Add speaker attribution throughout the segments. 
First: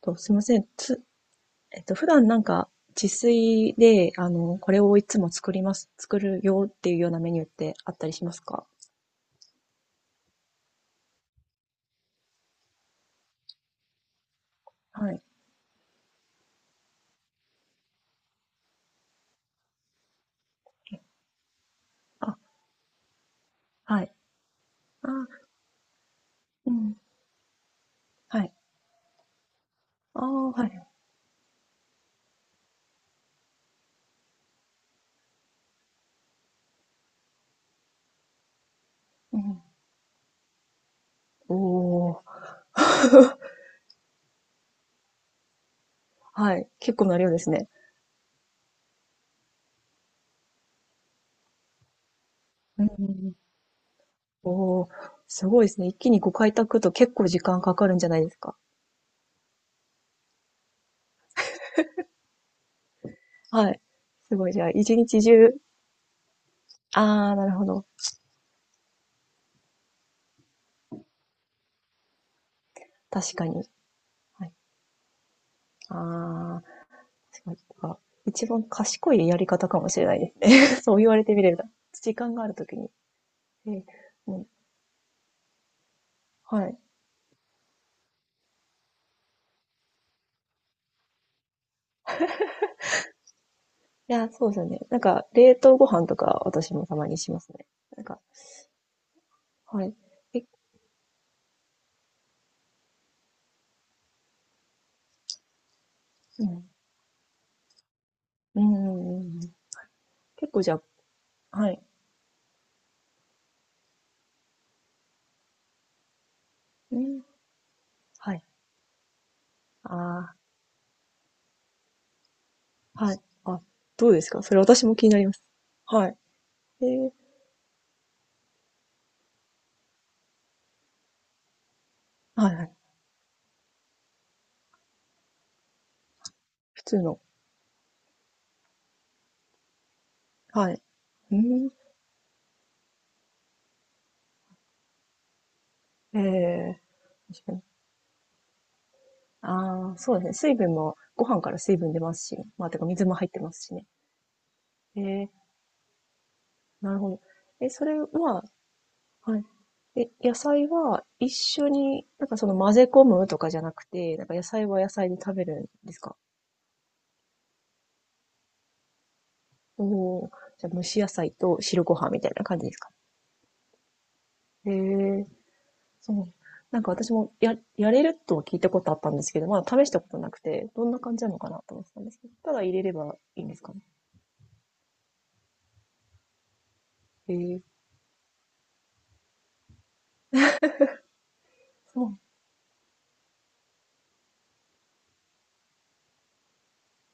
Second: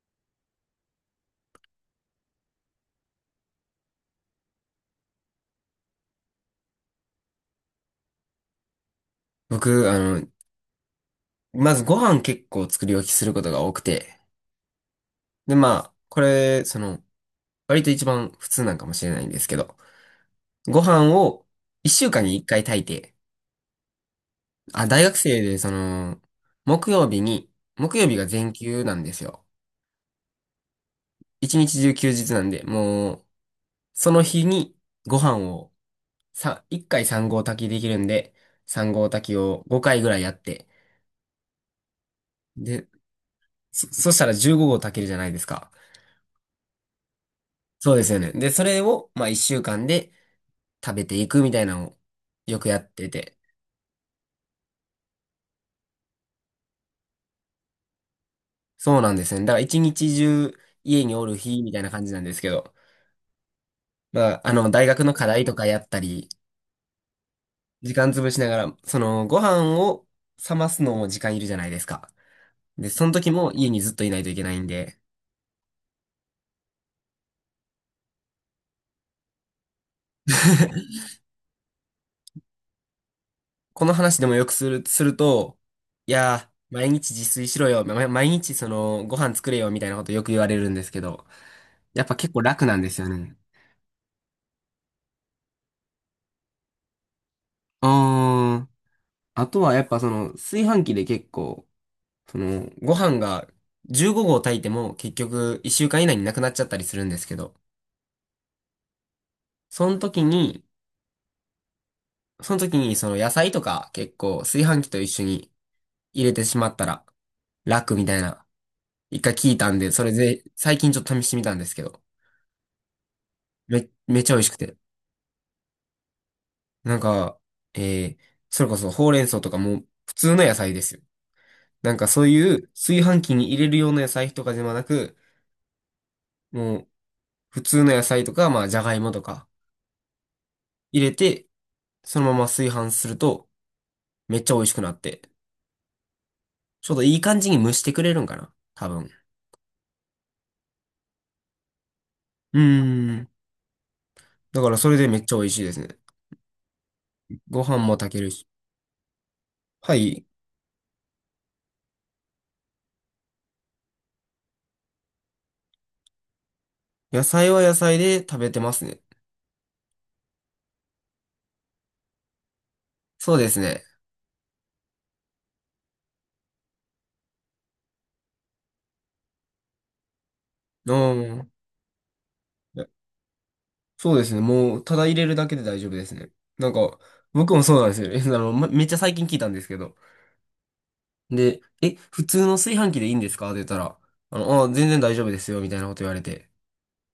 Speaker 1: すいません。つ、えっと、普段なんか自炊で、これをいつも作ります、作るよっていうようなメニューってあったりしますか？
Speaker 2: 僕、まずご飯結構作り置きすることが多くて、
Speaker 1: はい。
Speaker 2: で、まあ、これ、割と一番普通なんかもしれないんですけど、ご飯を一週間に
Speaker 1: あ、
Speaker 2: 一回炊いて、
Speaker 1: はい。
Speaker 2: あ、大
Speaker 1: あ、
Speaker 2: 学生で、
Speaker 1: う
Speaker 2: 木
Speaker 1: ん。
Speaker 2: 曜日に、木曜日が
Speaker 1: は
Speaker 2: 全
Speaker 1: い。
Speaker 2: 休なんですよ。
Speaker 1: ああ、はい。
Speaker 2: 一日中休日なんで、もう、その日にご飯を、さ、一回三合炊きできるんで、三合炊き
Speaker 1: うん。
Speaker 2: を5回ぐらいやって、
Speaker 1: おー、
Speaker 2: で、そしたら15合炊けるじゃないですか。
Speaker 1: はい。結構な量ですね。
Speaker 2: そうですよね。で、それを、まあ、一週間で、食べていくみたいなのをよくや
Speaker 1: うん、
Speaker 2: っ
Speaker 1: う
Speaker 2: て
Speaker 1: ん、
Speaker 2: て。
Speaker 1: おー、すごいですね。一気にご開拓と結構時間かかるんじゃないですか？
Speaker 2: そうなんですね。だから一日中家におる日みたいな感じなんですけど。
Speaker 1: はい。
Speaker 2: ま
Speaker 1: す
Speaker 2: あ、
Speaker 1: ごい。じゃあ、
Speaker 2: 大
Speaker 1: 一
Speaker 2: 学の
Speaker 1: 日
Speaker 2: 課題
Speaker 1: 中、
Speaker 2: とかやったり、
Speaker 1: ああ、なるほど。
Speaker 2: 時間潰しながら、ご飯を冷ますのも時間いるじゃないですか。で、その時
Speaker 1: 確か
Speaker 2: も
Speaker 1: に。
Speaker 2: 家にずっといないといけ
Speaker 1: は
Speaker 2: な
Speaker 1: い。
Speaker 2: いんで、
Speaker 1: ああ。すごい、まあ一番賢いやり方かもしれないですね。そう言われてみれば。時間があるときに。えー
Speaker 2: この話でも
Speaker 1: う
Speaker 2: よ
Speaker 1: ん、
Speaker 2: くする、すると、いや
Speaker 1: は
Speaker 2: ー、
Speaker 1: い。
Speaker 2: 毎日自炊しろよ、ま毎日ご飯作れよみたいなことよく言われるんですけど、やっぱ結構楽なんですよね。
Speaker 1: いや、そうですよね。なんか、冷凍ご飯とか私もたまにしますね。なんか、
Speaker 2: あーあとはや
Speaker 1: は
Speaker 2: っ
Speaker 1: い。
Speaker 2: ぱ
Speaker 1: え、
Speaker 2: 炊飯器で結構、ご飯が15合炊いても結局1週間以内になく
Speaker 1: う
Speaker 2: なっちゃっ
Speaker 1: ん。
Speaker 2: たりするんですけど、
Speaker 1: うんうんうんうん。
Speaker 2: その時
Speaker 1: 結
Speaker 2: に、
Speaker 1: 構じゃあ、はい。
Speaker 2: その時にその野菜とか結構炊飯器と一緒に入れてしまった
Speaker 1: う
Speaker 2: ら
Speaker 1: ん。
Speaker 2: 楽みたい
Speaker 1: はい。
Speaker 2: な、一回聞いたんで、それ
Speaker 1: あ
Speaker 2: で最近ちょっと試してみたんですけど、
Speaker 1: あ、はい。あ、どう
Speaker 2: め
Speaker 1: で
Speaker 2: っ
Speaker 1: す
Speaker 2: ちゃ美
Speaker 1: か
Speaker 2: 味し
Speaker 1: そ
Speaker 2: く
Speaker 1: れ、
Speaker 2: て。
Speaker 1: 私も気になります。はい。え
Speaker 2: なん
Speaker 1: ー、
Speaker 2: か、えー、それこそほうれん草とかも普通の野菜ですよ。なんかそう
Speaker 1: は
Speaker 2: い
Speaker 1: いは
Speaker 2: う
Speaker 1: い。
Speaker 2: 炊飯器に入れるような野菜とかではなく、も
Speaker 1: 普
Speaker 2: う
Speaker 1: 通の。
Speaker 2: 普通の野菜とか、まあじゃがいもとか、
Speaker 1: はい。
Speaker 2: 入れ
Speaker 1: う
Speaker 2: て、
Speaker 1: ん。
Speaker 2: そのまま炊飯すると、めっちゃ美味しくなって、
Speaker 1: ええ、
Speaker 2: ちょうどいい感
Speaker 1: 確
Speaker 2: じ
Speaker 1: か
Speaker 2: に
Speaker 1: に。
Speaker 2: 蒸してくれるんかな多分。
Speaker 1: ああ、そうですね。水分も、ご飯から水分出ますし、
Speaker 2: うー
Speaker 1: まあ、てか水も入
Speaker 2: ん。
Speaker 1: ってますしね。
Speaker 2: だからそれ
Speaker 1: え
Speaker 2: でめっ
Speaker 1: え、
Speaker 2: ちゃ美味しいですね。
Speaker 1: なるほど。
Speaker 2: ご
Speaker 1: え、
Speaker 2: 飯
Speaker 1: そ
Speaker 2: も
Speaker 1: れ
Speaker 2: 炊ける
Speaker 1: は、
Speaker 2: し。
Speaker 1: はい。
Speaker 2: は
Speaker 1: え、
Speaker 2: い。
Speaker 1: 野菜は一緒に、なんかその混ぜ込むとかじゃなくて、なんか野菜は野菜で食べるんですか？
Speaker 2: 野菜は野菜で食べてますね。
Speaker 1: お、おー、じゃあ蒸し野菜と汁ご飯みたいな感じですか？
Speaker 2: そうですね。
Speaker 1: へえ、そう。なんか私もやれるとは聞いたことあったんですけど、まだ試したことなくて、ど
Speaker 2: う
Speaker 1: んな感じなの
Speaker 2: ん。
Speaker 1: かなと思ってたんですけど、ただ入
Speaker 2: い
Speaker 1: れ
Speaker 2: や
Speaker 1: ればいいんですかね。
Speaker 2: そうですね。もう、ただ入れるだけで大丈夫ですね。なんか、
Speaker 1: へ
Speaker 2: 僕も
Speaker 1: え、
Speaker 2: そうなんですよ。えめっちゃ最近聞いたんですけど。で、え、
Speaker 1: そう。
Speaker 2: 普通の炊飯器でいいんですかって言ったら、全然大丈夫ですよ、みたいなこと言われて。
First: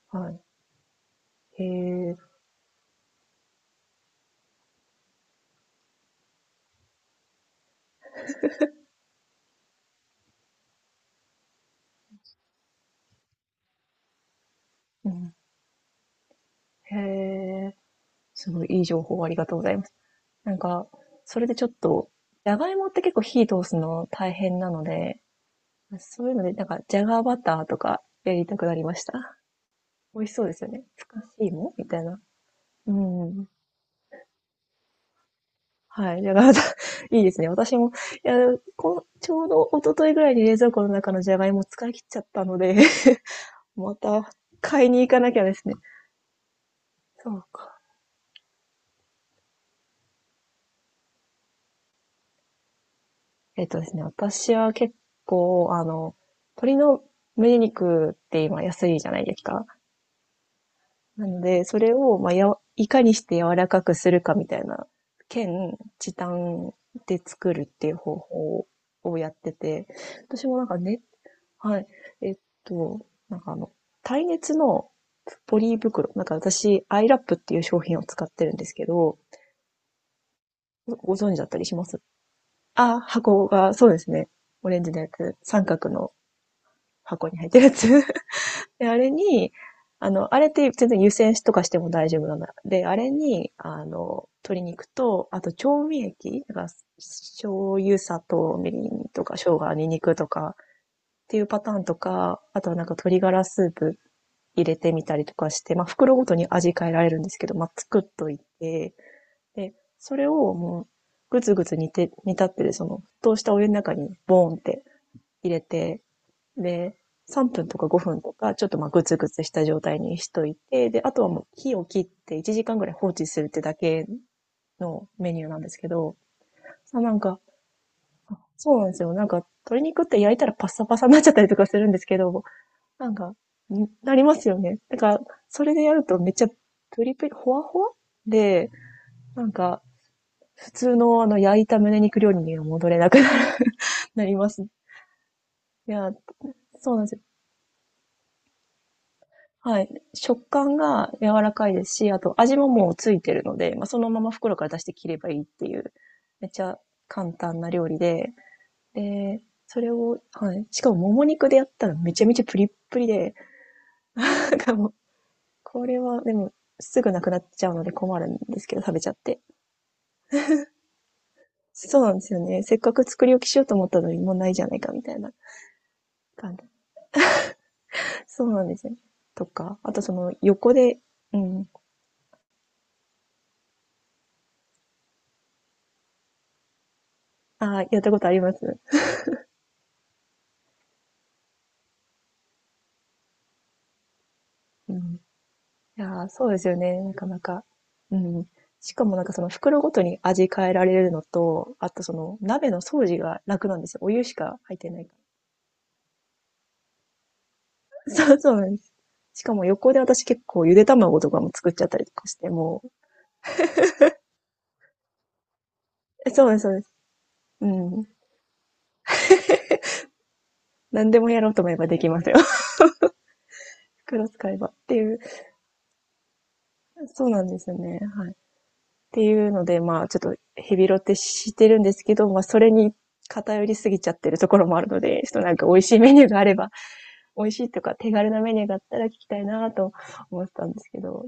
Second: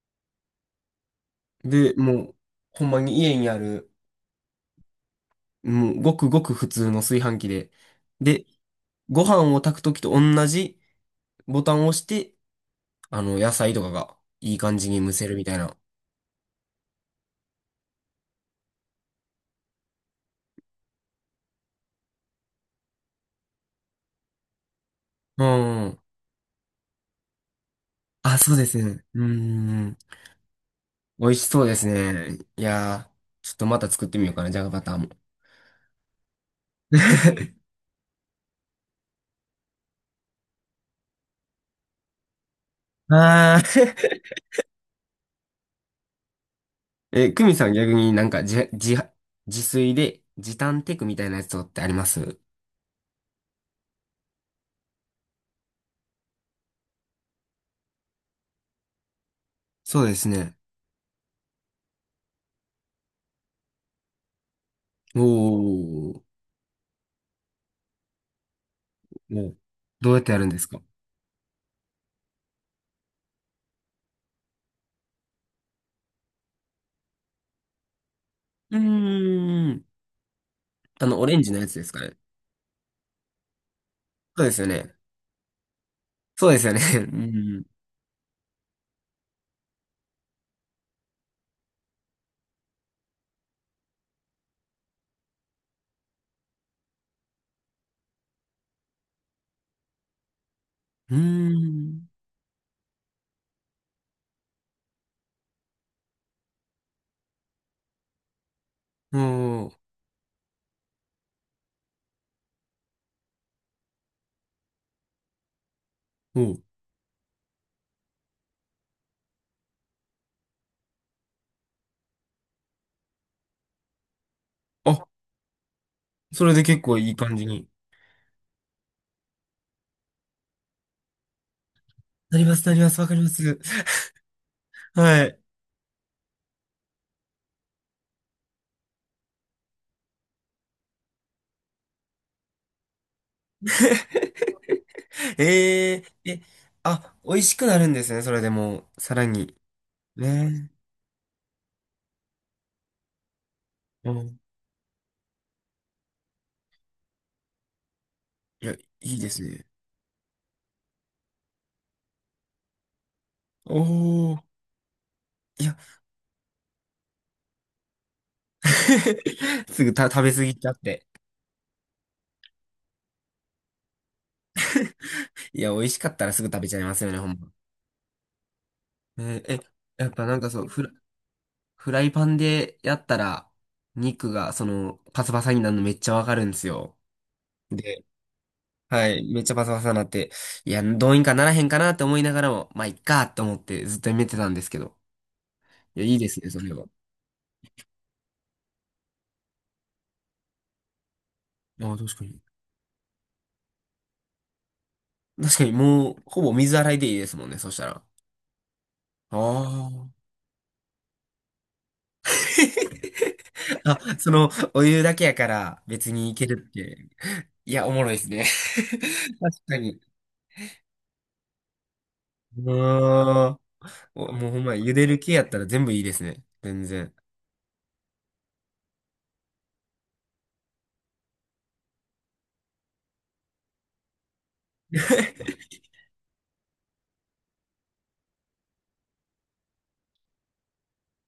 Speaker 1: はい。へ
Speaker 2: で、
Speaker 1: え、
Speaker 2: もう、ほんまに家にある、もうごくごく普通の炊飯器で。で、ご飯を炊くときと同じボタンを押して、野菜とかがいい感じに
Speaker 1: う
Speaker 2: 蒸せ
Speaker 1: ん。
Speaker 2: るみたいな。
Speaker 1: へえ、すごいいい情報ありがとうございます。なんか、それでちょっと、じゃがいもって結構火通すの大変なので、
Speaker 2: うん。
Speaker 1: そういうので、なんか、じゃがバターとかや
Speaker 2: あ、
Speaker 1: り
Speaker 2: そ
Speaker 1: た
Speaker 2: う
Speaker 1: く
Speaker 2: で
Speaker 1: な
Speaker 2: す
Speaker 1: りまし
Speaker 2: ね。う
Speaker 1: た。
Speaker 2: ん。
Speaker 1: 美味しそうですよね。ふか
Speaker 2: 美味
Speaker 1: し
Speaker 2: し
Speaker 1: い
Speaker 2: そう
Speaker 1: も、
Speaker 2: です
Speaker 1: みたいな。
Speaker 2: ね。い
Speaker 1: う
Speaker 2: やー、
Speaker 1: ん。
Speaker 2: ちょっとまた作ってみようかな、じゃがバターも。
Speaker 1: はい。じゃがバター、いいですね。私も、いや、こちょうど一昨日ぐらいに冷蔵庫の中のじゃがいも使い切っちゃったので
Speaker 2: あ
Speaker 1: ま
Speaker 2: ー
Speaker 1: た買いに行かなきゃですね。
Speaker 2: え、
Speaker 1: そ
Speaker 2: ク
Speaker 1: う
Speaker 2: ミさん
Speaker 1: か。
Speaker 2: 逆になんか自炊で時短テクみたいなやつとかってあります
Speaker 1: えっとですね、私は結構、あの、鶏の胸肉って今安いじゃないですか。
Speaker 2: そうですね。
Speaker 1: なので、それを、まあ、やわ、いかにして柔らかくするかみたいな、兼
Speaker 2: お
Speaker 1: 時
Speaker 2: ー。お
Speaker 1: 短で作るっていう方法をやって
Speaker 2: ー
Speaker 1: て、
Speaker 2: どうやってやる
Speaker 1: 私
Speaker 2: ん
Speaker 1: も
Speaker 2: で
Speaker 1: な
Speaker 2: す
Speaker 1: んか
Speaker 2: か
Speaker 1: ね、はい、えっと、なんかあの、耐熱のポリ袋、なんか私、アイラップっていう商品を使ってるんです
Speaker 2: うー
Speaker 1: けど、
Speaker 2: ん。
Speaker 1: ごご
Speaker 2: オ
Speaker 1: 存
Speaker 2: レ
Speaker 1: 知
Speaker 2: ン
Speaker 1: だっ
Speaker 2: ジの
Speaker 1: た
Speaker 2: や
Speaker 1: り
Speaker 2: つ
Speaker 1: し
Speaker 2: で
Speaker 1: ま
Speaker 2: すか
Speaker 1: す？
Speaker 2: ね。
Speaker 1: あ、箱が、そうですね。
Speaker 2: そうですよ
Speaker 1: オレンジ
Speaker 2: ね。
Speaker 1: のやつ、三角の
Speaker 2: そうですよね。
Speaker 1: 箱に入ってる やつ で、あれに、あの、あれって全然湯煎しとかしても大丈夫なの。で、あれに、あの、鶏肉と、あと調味液だから、醤油、砂糖、みりんとか、生姜、ニンニクとか、っ
Speaker 2: う
Speaker 1: ていうパターンと
Speaker 2: ん。
Speaker 1: か、あとはなんか鶏ガラスープ入れてみたりとかして、まあ、袋ごとに味変えられるんですけど、まあ、作っといて、
Speaker 2: うーん。おー
Speaker 1: で、それをもう、ぐつぐつ煮て、煮立ってる、その、沸騰したお湯の中に、ボーンって入れて、
Speaker 2: おー。
Speaker 1: で、3分とか5分とか、ちょっとまあグツグツした状態にしといて、で、あとはもう火を切って1時間ぐらい放置するってだけ
Speaker 2: あ、
Speaker 1: のメニューなんですけど、
Speaker 2: それで結構い
Speaker 1: な
Speaker 2: い
Speaker 1: ん
Speaker 2: 感
Speaker 1: か、
Speaker 2: じに。
Speaker 1: そうなんですよ。なんか、鶏肉って焼いたらパッサパサになっちゃったりとかするんですけ
Speaker 2: なり
Speaker 1: ど、
Speaker 2: ます、なります、わ
Speaker 1: な
Speaker 2: か
Speaker 1: ん
Speaker 2: りま
Speaker 1: か、
Speaker 2: す。
Speaker 1: なりますよね。だから、
Speaker 2: はい。
Speaker 1: それでやるとめっちゃプリプリ、ほわほわで、なんか、普通のあの焼いた胸肉料理には戻れなくなる。 な ります。い
Speaker 2: え
Speaker 1: や、
Speaker 2: ー、え、
Speaker 1: そうなんです
Speaker 2: あ、
Speaker 1: よ。
Speaker 2: 美味しくなるんですね、それでもう、さらに。
Speaker 1: はい。食
Speaker 2: ね
Speaker 1: 感が柔らかいですし、あと味ももうついてるので、まあ、そ
Speaker 2: え。
Speaker 1: の
Speaker 2: う
Speaker 1: まま
Speaker 2: ん。
Speaker 1: 袋から出して切ればいいっていう、めっちゃ簡単な料理で、
Speaker 2: いや、いいです
Speaker 1: で、
Speaker 2: ね。
Speaker 1: それをはい。しかももも肉でやったらめちゃめちゃプリップリで、
Speaker 2: おー。
Speaker 1: なんかもう、
Speaker 2: いや、
Speaker 1: これはでも、すぐなくなっちゃうので困るんですけど、食べちゃって。
Speaker 2: すぐた食べ過ぎちゃって。
Speaker 1: そうなんですよね。せっかく作り置きしようと思ったのに、もうないじゃないかみたいな
Speaker 2: いや、美味しかったらすぐ
Speaker 1: 感
Speaker 2: 食
Speaker 1: じ。
Speaker 2: べちゃいますよね、ほんま。
Speaker 1: そうなんですよね。
Speaker 2: え
Speaker 1: と
Speaker 2: ーえ、
Speaker 1: か、あと
Speaker 2: やっ
Speaker 1: そ
Speaker 2: ぱ
Speaker 1: の
Speaker 2: なんかそう、
Speaker 1: 横でうん、
Speaker 2: フライパンでやったら、肉が、パサパサになるのめっちゃわかるんですよ。
Speaker 1: ああ、やっ
Speaker 2: で、
Speaker 1: たことあります。
Speaker 2: はい、めっちゃパサパサになって、いや、どうにかならへんかなって思いながらも、まあ、いっかって思ってずっとやめてたんですけ
Speaker 1: う
Speaker 2: ど。
Speaker 1: ん。
Speaker 2: い
Speaker 1: い
Speaker 2: や、いい
Speaker 1: や
Speaker 2: で
Speaker 1: ー、
Speaker 2: す
Speaker 1: そ
Speaker 2: ね、
Speaker 1: うで
Speaker 2: そ
Speaker 1: す
Speaker 2: れ
Speaker 1: よ
Speaker 2: は。
Speaker 1: ね、なかなか。うん。しかもなんかその袋ごとに味変えられるのと、あ
Speaker 2: ああ、
Speaker 1: とそ
Speaker 2: 確か
Speaker 1: の
Speaker 2: に。
Speaker 1: 鍋の掃除が楽なんですよ。お湯しか入ってないか
Speaker 2: 確かに、もう、ほぼ水洗いでいいですもんね、そしたら。あ
Speaker 1: ら。そうそうなんです。しかも横で
Speaker 2: あ。
Speaker 1: 私結構ゆで卵とかも作っちゃったりとかして、もう、
Speaker 2: あ、お湯だけやから別に
Speaker 1: え、
Speaker 2: い
Speaker 1: そ
Speaker 2: け
Speaker 1: うです
Speaker 2: る
Speaker 1: そ
Speaker 2: っ
Speaker 1: うです。
Speaker 2: て。
Speaker 1: う
Speaker 2: いや、おも
Speaker 1: ん。
Speaker 2: ろいですね。確かに。
Speaker 1: 何でもやろうと思えばできますよ。
Speaker 2: うーん。
Speaker 1: 袋
Speaker 2: おもう
Speaker 1: 使え
Speaker 2: ほん
Speaker 1: ば
Speaker 2: ま、
Speaker 1: っ
Speaker 2: 茹
Speaker 1: て
Speaker 2: で
Speaker 1: い
Speaker 2: る
Speaker 1: う。
Speaker 2: 系やったら全部いいですね。全然。
Speaker 1: そうなんですよね、はい。っていうので、まあ、ちょっとヘビロテしてるんですけど、ま、それに偏りすぎちゃってるところもあるので、ちょっとなんか美味しいメニューがあれば、美味しいとか手軽なメニューがあったら聞きたいなと思ってたんですけど。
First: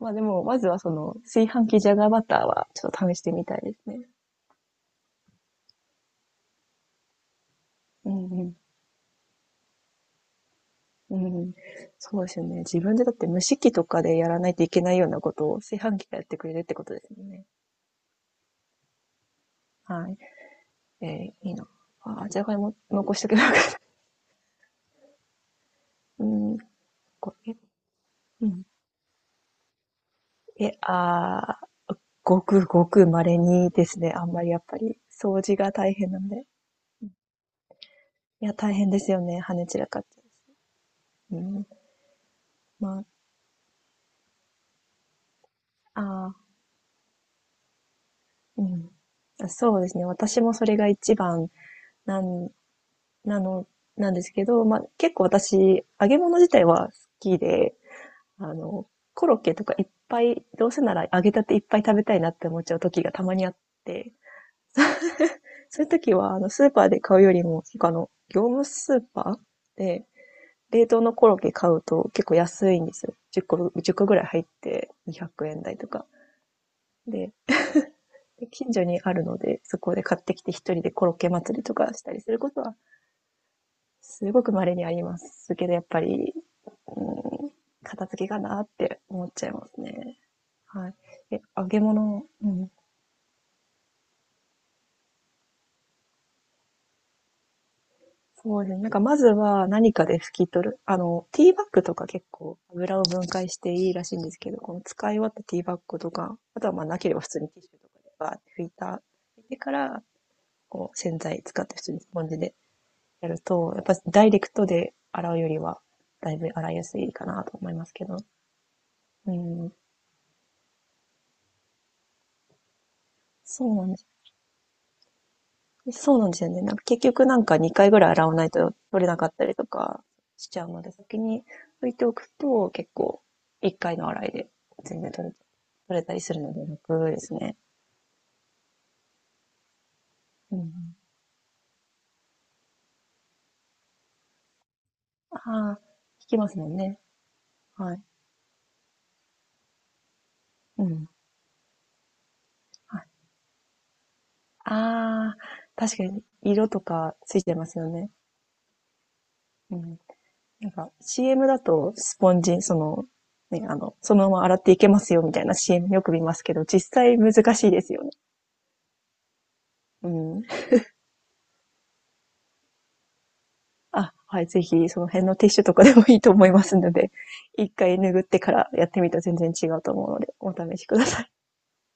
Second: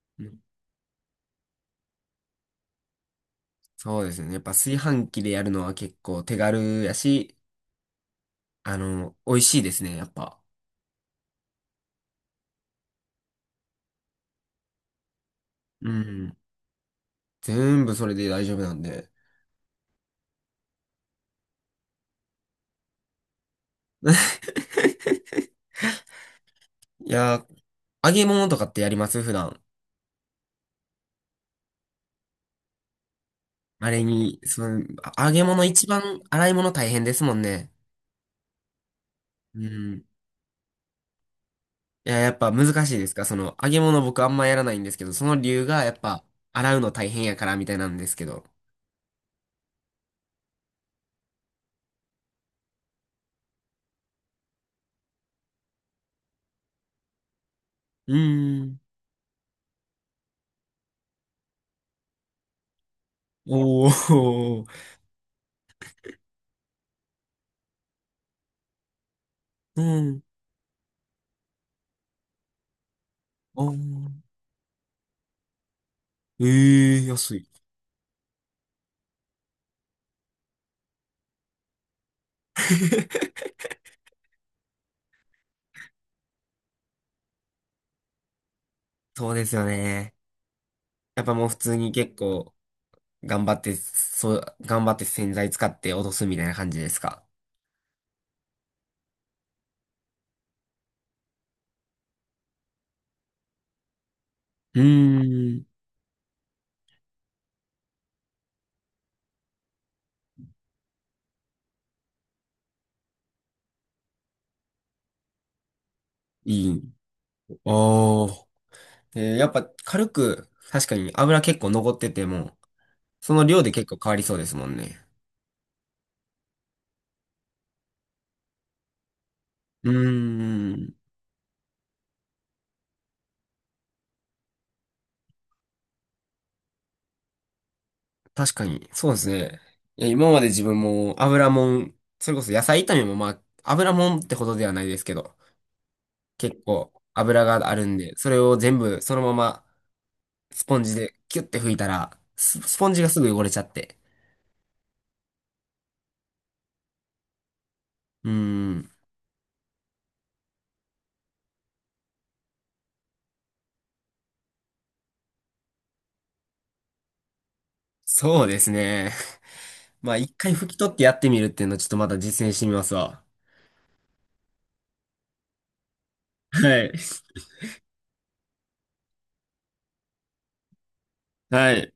Speaker 1: まあでも、まずはその、炊飯器ジャガーバターはちょっと試してみたいです
Speaker 2: そう
Speaker 1: ね。
Speaker 2: ですね。やっぱ炊飯器でやるのは結構手軽やし、
Speaker 1: うんうん。
Speaker 2: 美味しいですね、やっぱ。
Speaker 1: うん、そうですよね。自分でだって蒸し器とかでやらないといけないようなことを炊
Speaker 2: う
Speaker 1: 飯器がやっ
Speaker 2: ん。
Speaker 1: てくれるってことですよね。
Speaker 2: 全部それで大丈夫なんで。
Speaker 1: はい。えーいいな。あー、じゃがいも残しとけばよかった。うん、
Speaker 2: い
Speaker 1: こ
Speaker 2: やー、
Speaker 1: れ。
Speaker 2: 揚げ
Speaker 1: う
Speaker 2: 物と
Speaker 1: ん。
Speaker 2: かってやります普段。
Speaker 1: え、あー、ごくごく稀にで
Speaker 2: あ
Speaker 1: す
Speaker 2: れ
Speaker 1: ね。あん
Speaker 2: に、
Speaker 1: まりや
Speaker 2: そ
Speaker 1: っぱ
Speaker 2: の、
Speaker 1: り
Speaker 2: あ揚
Speaker 1: 掃
Speaker 2: げ
Speaker 1: 除
Speaker 2: 物
Speaker 1: が
Speaker 2: 一
Speaker 1: 大変な
Speaker 2: 番
Speaker 1: んで。
Speaker 2: 洗い物大変ですもんね。
Speaker 1: いや、大変ですよね。跳
Speaker 2: う
Speaker 1: ね散らかっ
Speaker 2: ん。
Speaker 1: て。うん。
Speaker 2: いや、やっぱ難しい
Speaker 1: ま、
Speaker 2: ですかその、揚げ物僕あんまやらないんですけど、その理由がやっぱ、
Speaker 1: ああ
Speaker 2: 洗うの大変やからみたいなんですけど。
Speaker 1: ー、うん。そうですね。私もそれが一番なん、なの、なんですけど、ま、結構私、揚げ物自体は好きで、
Speaker 2: う
Speaker 1: あ
Speaker 2: ーん。
Speaker 1: の、コロッケとかいっぱい、どうせなら揚げたていっぱい食べたいなって思っちゃう時がたまにあっ
Speaker 2: お
Speaker 1: て、
Speaker 2: ー。
Speaker 1: そういう時は、あの、スーパーで買うよりも、結構あの、業務スーパー
Speaker 2: う
Speaker 1: で、
Speaker 2: ん。
Speaker 1: 冷凍のコロッケ買うと結構安いんですよ。10
Speaker 2: お
Speaker 1: 個、
Speaker 2: ー。
Speaker 1: 10個ぐらい入って200円台とか。
Speaker 2: ええー、
Speaker 1: で、
Speaker 2: 安い。
Speaker 1: 近所にあるので、そこで買ってきて一人でコロッケ祭りとかしたりすることは、すごく稀にありますけど、やっぱり、うん、片付けかなって思
Speaker 2: そ
Speaker 1: っ
Speaker 2: う
Speaker 1: ち
Speaker 2: で
Speaker 1: ゃい
Speaker 2: すよ
Speaker 1: ます
Speaker 2: ね。
Speaker 1: ね。はい。
Speaker 2: やっぱ
Speaker 1: え、
Speaker 2: もう普
Speaker 1: 揚
Speaker 2: 通
Speaker 1: げ
Speaker 2: に結
Speaker 1: 物、う
Speaker 2: 構
Speaker 1: ん。
Speaker 2: 頑張って、そう、頑張って洗剤使って落とすみたいな感じですか
Speaker 1: そうですね。なんかまずは何かで拭き取る。あの、ティーバッグとか結構油を分解していいらしいんですけど、こ
Speaker 2: うー
Speaker 1: の使い終わったティー
Speaker 2: ん。
Speaker 1: バッグとか、あとはまあなければ普通にティッシュとかでバーって拭いた。でから、こう洗剤使って普通にスポンジでやると、やっぱダイレクトで洗うよりは、だいぶ
Speaker 2: い
Speaker 1: 洗いや
Speaker 2: い。
Speaker 1: すいかなと思いますけど。
Speaker 2: おー。え
Speaker 1: う
Speaker 2: ーやっぱ
Speaker 1: ん。
Speaker 2: 軽く、確かに油結構残ってても、その量
Speaker 1: そ
Speaker 2: で
Speaker 1: うな
Speaker 2: 結
Speaker 1: んで
Speaker 2: 構
Speaker 1: す。
Speaker 2: 変わりそうですもんね。
Speaker 1: そうなんですよね。なんか結局なんか2回ぐらい洗わないと取れなかったりと
Speaker 2: う
Speaker 1: かしちゃう
Speaker 2: ー
Speaker 1: ので、
Speaker 2: ん。
Speaker 1: 先に拭いておくと結構1回の洗いで全然取れたりするので楽ですね。
Speaker 2: 確かに、そうですね。いや、今まで
Speaker 1: う
Speaker 2: 自分
Speaker 1: ん。
Speaker 2: も油もん、それこそ野菜炒めもまあ、油もんってほどではないですけど、
Speaker 1: ああ、引きます
Speaker 2: 結
Speaker 1: もん
Speaker 2: 構
Speaker 1: ね。
Speaker 2: 油がある
Speaker 1: は
Speaker 2: ん
Speaker 1: い。
Speaker 2: で、それを全部そのままスポン
Speaker 1: う
Speaker 2: ジ
Speaker 1: ん。
Speaker 2: でキュッて拭いたら、スポン
Speaker 1: は
Speaker 2: ジ
Speaker 1: い。
Speaker 2: がすぐ汚れちゃって。
Speaker 1: ああ、確かに色とかついてますよね。
Speaker 2: うーん。
Speaker 1: うん。なんか CM だとスポンジ、その、ね、あの、そのまま洗っていけますよみたいな CM よく見ますけど、実際難しいですよね。
Speaker 2: そうですね。
Speaker 1: う
Speaker 2: まあ一
Speaker 1: ん。
Speaker 2: 回拭き取ってやってみるっていうのをちょっとまだ実践してみますわ。
Speaker 1: あ、はい、ぜひその辺のティッシュとかでもいいと思いま
Speaker 2: は
Speaker 1: す
Speaker 2: い。
Speaker 1: ので、1回拭ってからやってみたら全然違うと思うので、お試しください。
Speaker 2: はい。